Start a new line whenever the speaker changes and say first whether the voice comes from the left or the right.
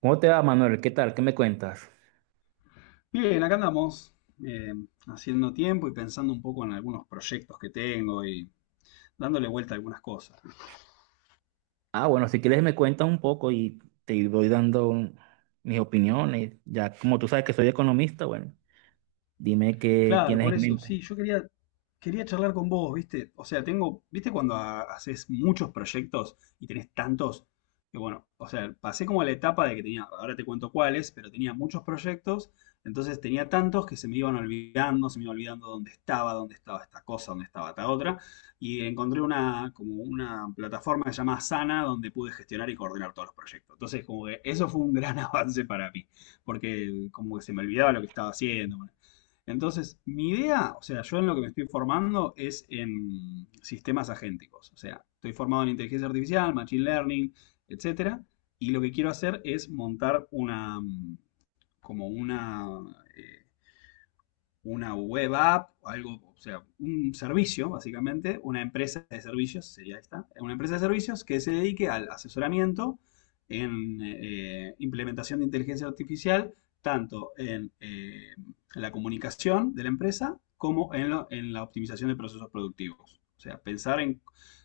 right: ¿Cómo te va, Manuel? ¿Qué tal? ¿Qué me cuentas?
left: Bien, acá andamos, eh, haciendo tiempo y pensando un poco en algunos proyectos que tengo y dándole vuelta a algunas cosas.
right: Ah, bueno, si quieres me cuentas un poco y te voy dando mis opiniones. Ya como tú sabes que soy economista, bueno, dime qué
left: Claro,
right: tienes
left: por
right: en
left: eso,
right: mente.
left: sí, quería charlar con vos, ¿viste? O sea, tengo, ¿viste cuando haces muchos proyectos y tenés tantos? Que bueno, o sea, pasé como la etapa de que tenía, ahora te cuento cuáles, pero tenía muchos proyectos, entonces tenía tantos que se me iban olvidando, se me iba olvidando dónde estaba esta cosa, dónde estaba esta otra, y encontré una, como una plataforma llamada Sana donde pude gestionar y coordinar todos los proyectos. Entonces, como que eso fue un gran avance para mí, porque como que se me olvidaba lo que estaba haciendo. Bueno, entonces, mi idea, o sea, yo en lo que me estoy formando es en sistemas agénticos. O sea, estoy formado en inteligencia artificial, machine learning, etcétera. Y lo que quiero hacer es montar como eh, una web app, algo, o sea, un servicio, básicamente, una empresa de servicios, sería esta, una empresa de servicios que se dedique al asesoramiento en implementación de inteligencia artificial, tanto en la comunicación de la empresa como en, en la optimización de procesos productivos. O sea, pensar en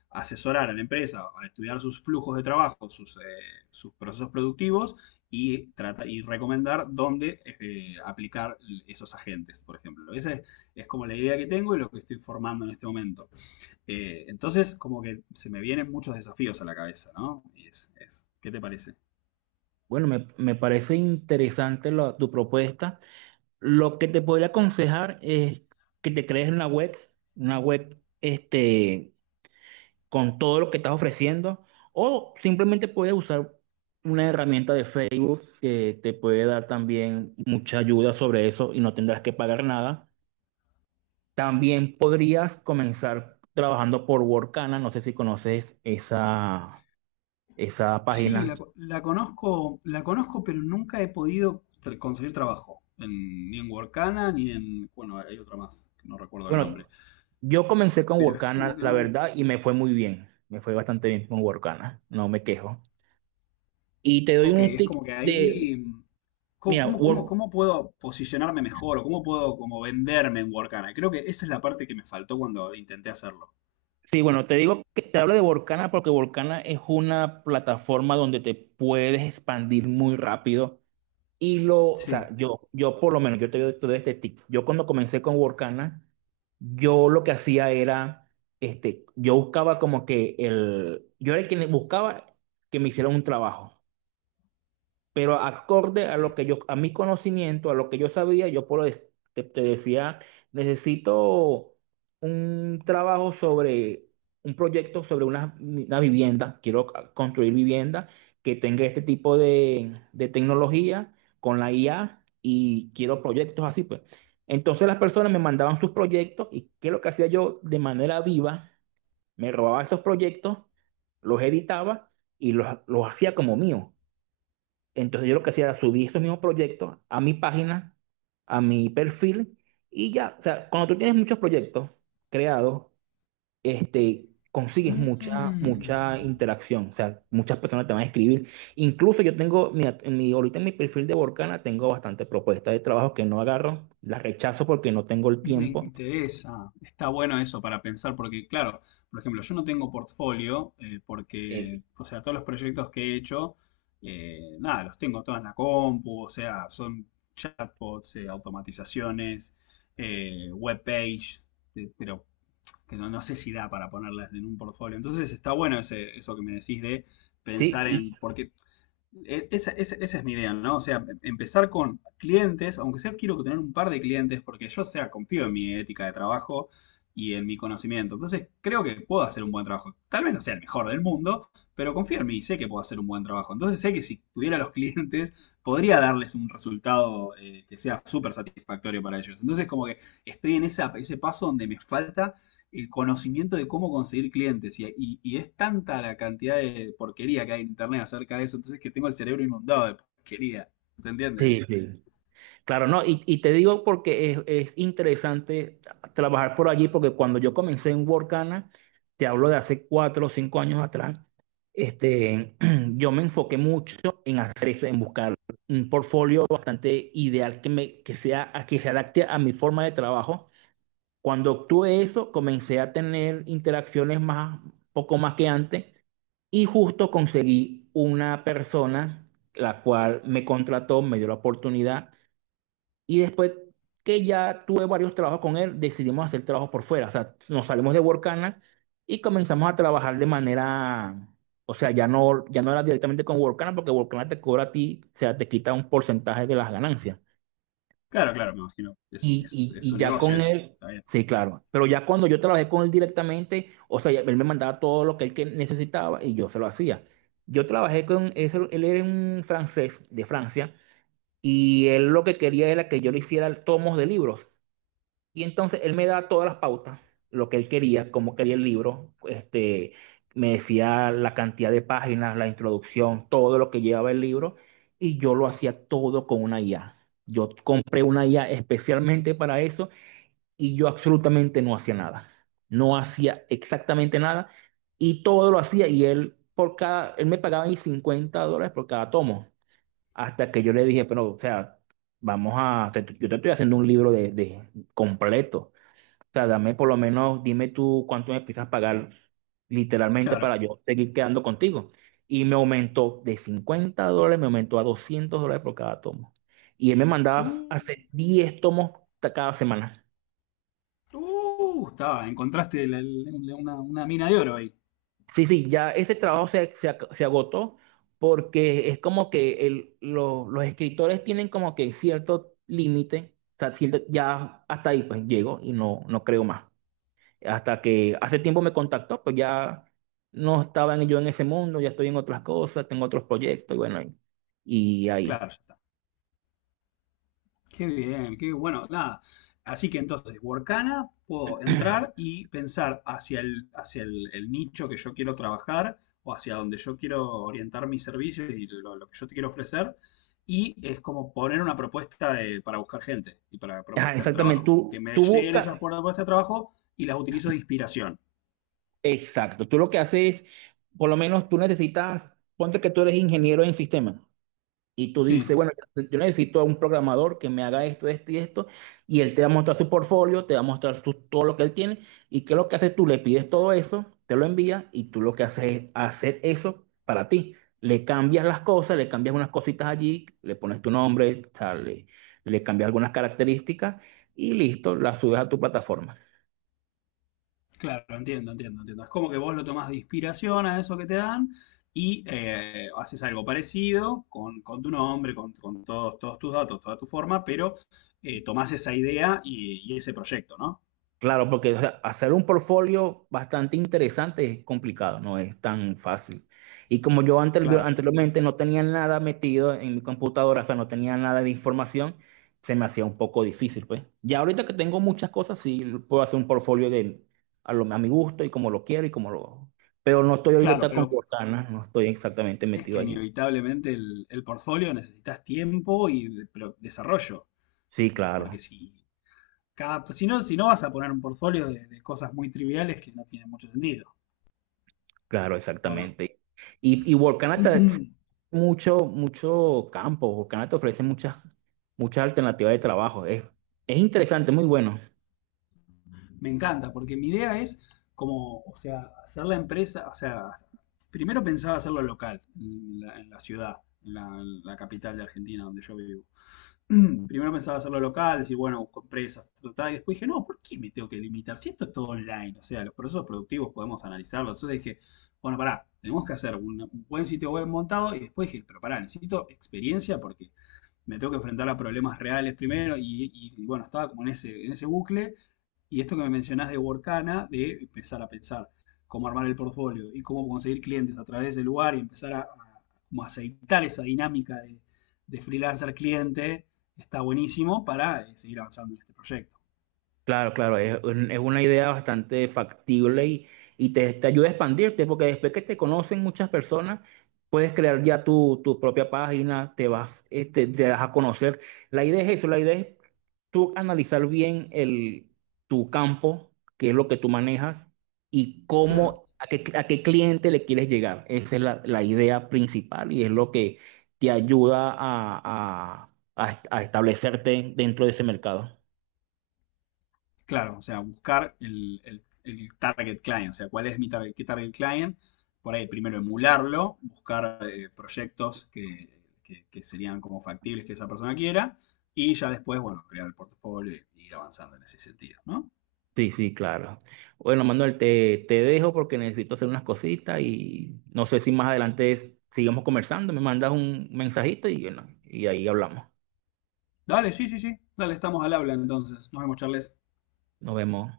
left: asesorar a la empresa, a estudiar sus flujos de trabajo, sus, sus procesos productivos y, trata, y recomendar dónde aplicar esos agentes, por ejemplo. Esa es como la idea que tengo y lo que estoy formando en este momento. Entonces, como que se me vienen muchos desafíos a la cabeza, ¿no? Y ¿qué te parece?
right: Bueno, me parece interesante tu propuesta. Lo que te podría aconsejar es que te crees una web con todo lo que estás ofreciendo, o simplemente puedes usar una herramienta de Facebook que te puede dar también mucha ayuda sobre eso y no tendrás que pagar nada. También podrías comenzar trabajando por Workana, no sé si conoces esa, esa
left: Sí,
right: página.
left: la conozco, la conozco, pero nunca he podido conseguir trabajo. En, ni en Workana, ni en... Bueno, hay otra más, que no recuerdo el nombre.
right: Bueno, yo comencé con
left: Pero es
right: Workana,
left: como que
right: la
left: no.
right: verdad, y me fue muy bien. Me fue bastante bien con Workana, no me quejo. Y te doy
left: Ok,
right: un
left: es
right: tip
left: como que
right: de,
left: ahí, ¿cómo,
right: mira,
left: cómo puedo posicionarme mejor o cómo puedo como venderme en Workana? Creo que esa es la parte que me faltó cuando intenté hacerlo.
right: Sí, bueno, te digo que te hablo de Volcana porque Volcana es una plataforma donde te puedes expandir muy rápido. Y lo, o sea,
left: Sí.
right: yo por lo menos, yo te doy todo este tip. Yo cuando comencé con Volcana, yo lo que hacía era, yo buscaba como que el, yo era el que buscaba que me hicieran un trabajo pero acorde a lo
left: Sí.
right: que yo, a mi conocimiento, a lo que yo sabía, yo te decía, necesito un trabajo sobre un proyecto sobre una vivienda, quiero construir vivienda que tenga este tipo de tecnología con la IA y quiero proyectos así, pues. Entonces las personas me mandaban sus proyectos y qué es lo que hacía yo de manera viva, me robaba esos proyectos, los editaba y los hacía como mío. Entonces yo lo que hacía era subir esos mismos proyectos a mi página, a mi perfil y ya, o sea, cuando tú tienes muchos proyectos creados, consigues mucha,
left: Mm,
right: mucha interacción, o sea, muchas personas te van a escribir. Incluso yo tengo, mira, en mi, ahorita en mi perfil de Borcana tengo bastantes propuestas de trabajo que no agarro, las rechazo porque no tengo el
left: me
right: tiempo.
left: interesa. Está bueno eso para pensar porque, claro, por ejemplo, yo no tengo portfolio, porque,
right: Eh,
left: o sea, todos los proyectos que he hecho, nada, los tengo todos en la compu, o sea, son chatbots, automatizaciones, webpage, pero que no, no sé si da para ponerlas en un portfolio. Entonces está bueno ese, eso que me decís de
right: sí,
left: pensar
right: y-
left: en, porque esa, esa es mi idea, ¿no? O sea, em, empezar con clientes, aunque sea quiero tener un par de clientes, porque yo, o sea, confío en mi ética de trabajo y en mi conocimiento. Entonces creo que puedo hacer un buen trabajo. Tal vez no sea el mejor del mundo, pero confío en mí y sé que puedo hacer un buen trabajo. Entonces sé que si tuviera los clientes, podría darles un resultado, que sea súper satisfactorio para ellos. Entonces como que estoy en esa, ese paso donde me falta el conocimiento de cómo conseguir clientes. Y es tanta la cantidad de porquería que hay en internet acerca de eso, entonces que tengo el cerebro inundado de porquería. ¿Se entiende?
right: sí, sí. Claro, no, y te digo porque es interesante trabajar por allí, porque cuando yo comencé en Workana, te hablo de hace 4 o 5 años atrás, este, yo me enfoqué mucho en hacer eso, en buscar un portfolio bastante ideal que, me, que, sea, que se adapte a mi forma de trabajo. Cuando obtuve eso, comencé a tener interacciones más, poco más que antes, y justo conseguí una persona la cual me contrató, me dio la oportunidad y después que ya tuve varios trabajos con él, decidimos hacer trabajos por fuera. O sea, nos salimos de Workana y comenzamos a trabajar de manera, o sea, ya no, ya no era directamente con Workana porque Workana te cobra a ti, o sea, te quita un porcentaje de las ganancias.
left: Claro, claro, me imagino.
right: Y, y,
left: Es su
right: y ya
left: negocio
right: con
left: ese.
right: él,
left: Está bien.
right: sí, claro. Pero ya cuando yo trabajé con él directamente, o sea, ya él me mandaba todo lo que él que necesitaba y yo se lo hacía. Yo trabajé con él era un francés de Francia y él lo que quería era que yo le hiciera tomos de libros. Y entonces él me da todas las pautas, lo que él quería, cómo quería el libro, me decía la cantidad de páginas, la introducción, todo lo que llevaba el libro, y yo lo hacía todo con una IA. Yo compré una IA especialmente para eso y yo absolutamente no hacía nada. No hacía exactamente nada y todo lo hacía y él por cada, él me pagaba mis $50 por cada tomo, hasta que yo le dije, pero, o sea, vamos a, yo te estoy haciendo un libro de completo sea, dame por lo menos, dime tú cuánto me empiezas a pagar literalmente para
left: Claro.
right: yo seguir quedando contigo. Y me aumentó de $50, me aumentó a $200 por cada tomo. Y él me mandaba
left: Uh,
right: a hacer 10 tomos cada semana.
left: estaba, encontraste una mina de oro ahí.
right: Sí, sí, ya ese trabajo se agotó porque es como que los escritores tienen como que cierto límite, o sea, ya hasta ahí pues llego y no, no creo más. Hasta que hace tiempo me contactó, pues ya no yo en ese mundo, ya estoy en otras cosas, tengo otros proyectos, y bueno, y ahí.
left: Claro, ya. Qué bien, qué bueno, nada. Así que entonces, Workana, puedo entrar y pensar hacia el nicho que yo quiero trabajar o hacia donde yo quiero orientar mis servicios y lo que yo te quiero ofrecer. Y es como poner una propuesta para buscar gente y para
right: Ajá,
left: propuestas de
right: exactamente,
left: trabajo. Que
right: tú,
left: me
right: tú
left: lleguen
right: buscas,
left: esas propuestas de trabajo y las utilizo de inspiración.
right: exacto, tú lo que haces, por lo menos tú necesitas, ponte que tú eres ingeniero en sistemas. Y tú dices,
left: Sí.
right: bueno, yo necesito a un programador que me haga esto, esto y esto. Y él te va a mostrar su portfolio, te va a mostrar todo lo que él tiene. ¿Y qué es lo que haces tú? Le pides todo eso, te lo envía y tú lo que haces es hacer eso para ti. Le cambias las cosas, le cambias unas cositas allí, le pones tu nombre, o sea, le cambias algunas características y listo, la subes a tu plataforma.
left: Claro, entiendo, entiendo, entiendo. Es como que vos lo tomás de inspiración a eso que te dan y haces algo parecido con tu nombre, con todos, todos tus datos, toda tu forma, pero tomás esa idea y ese proyecto, ¿no?
right: Claro, porque o sea, hacer un portfolio bastante interesante es complicado, no es tan fácil. Y como yo
left: Claro,
right: anteriormente no tenía nada metido en mi computadora, o sea, no tenía nada de información, se me hacía un poco difícil, pues. Ya ahorita que tengo muchas cosas, sí puedo hacer un portfolio de, a mi gusto y como lo quiero y como lo... Pero no estoy
left: claro,
right: ahorita con
left: pero
right: Workana, no estoy exactamente
left: es
right: metido
left: que
right: allí.
left: inevitablemente el portfolio necesitas tiempo pero desarrollo,
right: Sí, claro,
left: porque si, cada, si no, si no vas a poner un portfolio de cosas muy triviales que no tienen mucho sentido,
right: claro,
left: ¿o no?
right: exactamente. Y Workana te, mucho, mucho campo. Workana te ofrece muchas, muchas alternativas de trabajo. Es interesante, muy bueno.
left: Me encanta, porque mi idea es como, o sea, hacer la empresa, o sea, primero pensaba hacerlo local, en la ciudad, en la capital de Argentina, donde yo vivo. Primero pensaba hacerlo local, decir, bueno, busco empresas, ta, y después dije, no, ¿por qué me tengo que limitar? Si esto es todo online, o sea, los procesos productivos podemos analizarlos. Entonces dije, bueno, pará, tenemos que hacer un buen sitio web montado y después dije, pero pará, necesito experiencia porque me tengo que enfrentar a problemas reales primero y bueno, estaba como en ese bucle y esto que me mencionás de Workana, de empezar a pensar cómo armar el portfolio y cómo conseguir clientes a través del lugar y empezar a como aceitar esa dinámica de freelancer cliente, está buenísimo para, seguir avanzando en este proyecto.
right: Claro, claro, es, es una idea bastante factible y te ayuda a expandirte, porque después que te conocen muchas personas, puedes crear ya tu propia página, te vas, te das a conocer. La idea es eso, la idea es tú analizar bien el, tu campo, qué es lo que tú manejas y
left: Claro.
right: cómo, a qué cliente le quieres llegar. Esa es la, la idea principal y es lo que te ayuda a establecerte dentro de ese mercado.
left: Claro, o sea, buscar el target client, o sea, cuál es mi target, qué target client, por ahí primero emularlo, buscar, proyectos que, que serían como factibles que esa persona quiera, y ya después, bueno, crear el portafolio y ir avanzando en ese sentido, ¿no?
right: Sí, sí, claro. Bueno, Manuel, te dejo porque necesito hacer unas cositas y no sé si más adelante sigamos conversando. Me mandas un mensajito y, bueno, y ahí hablamos.
left: Dale, sí, sí, sí, dale, estamos al habla entonces, nos vemos, Charles.
right: Nos vemos.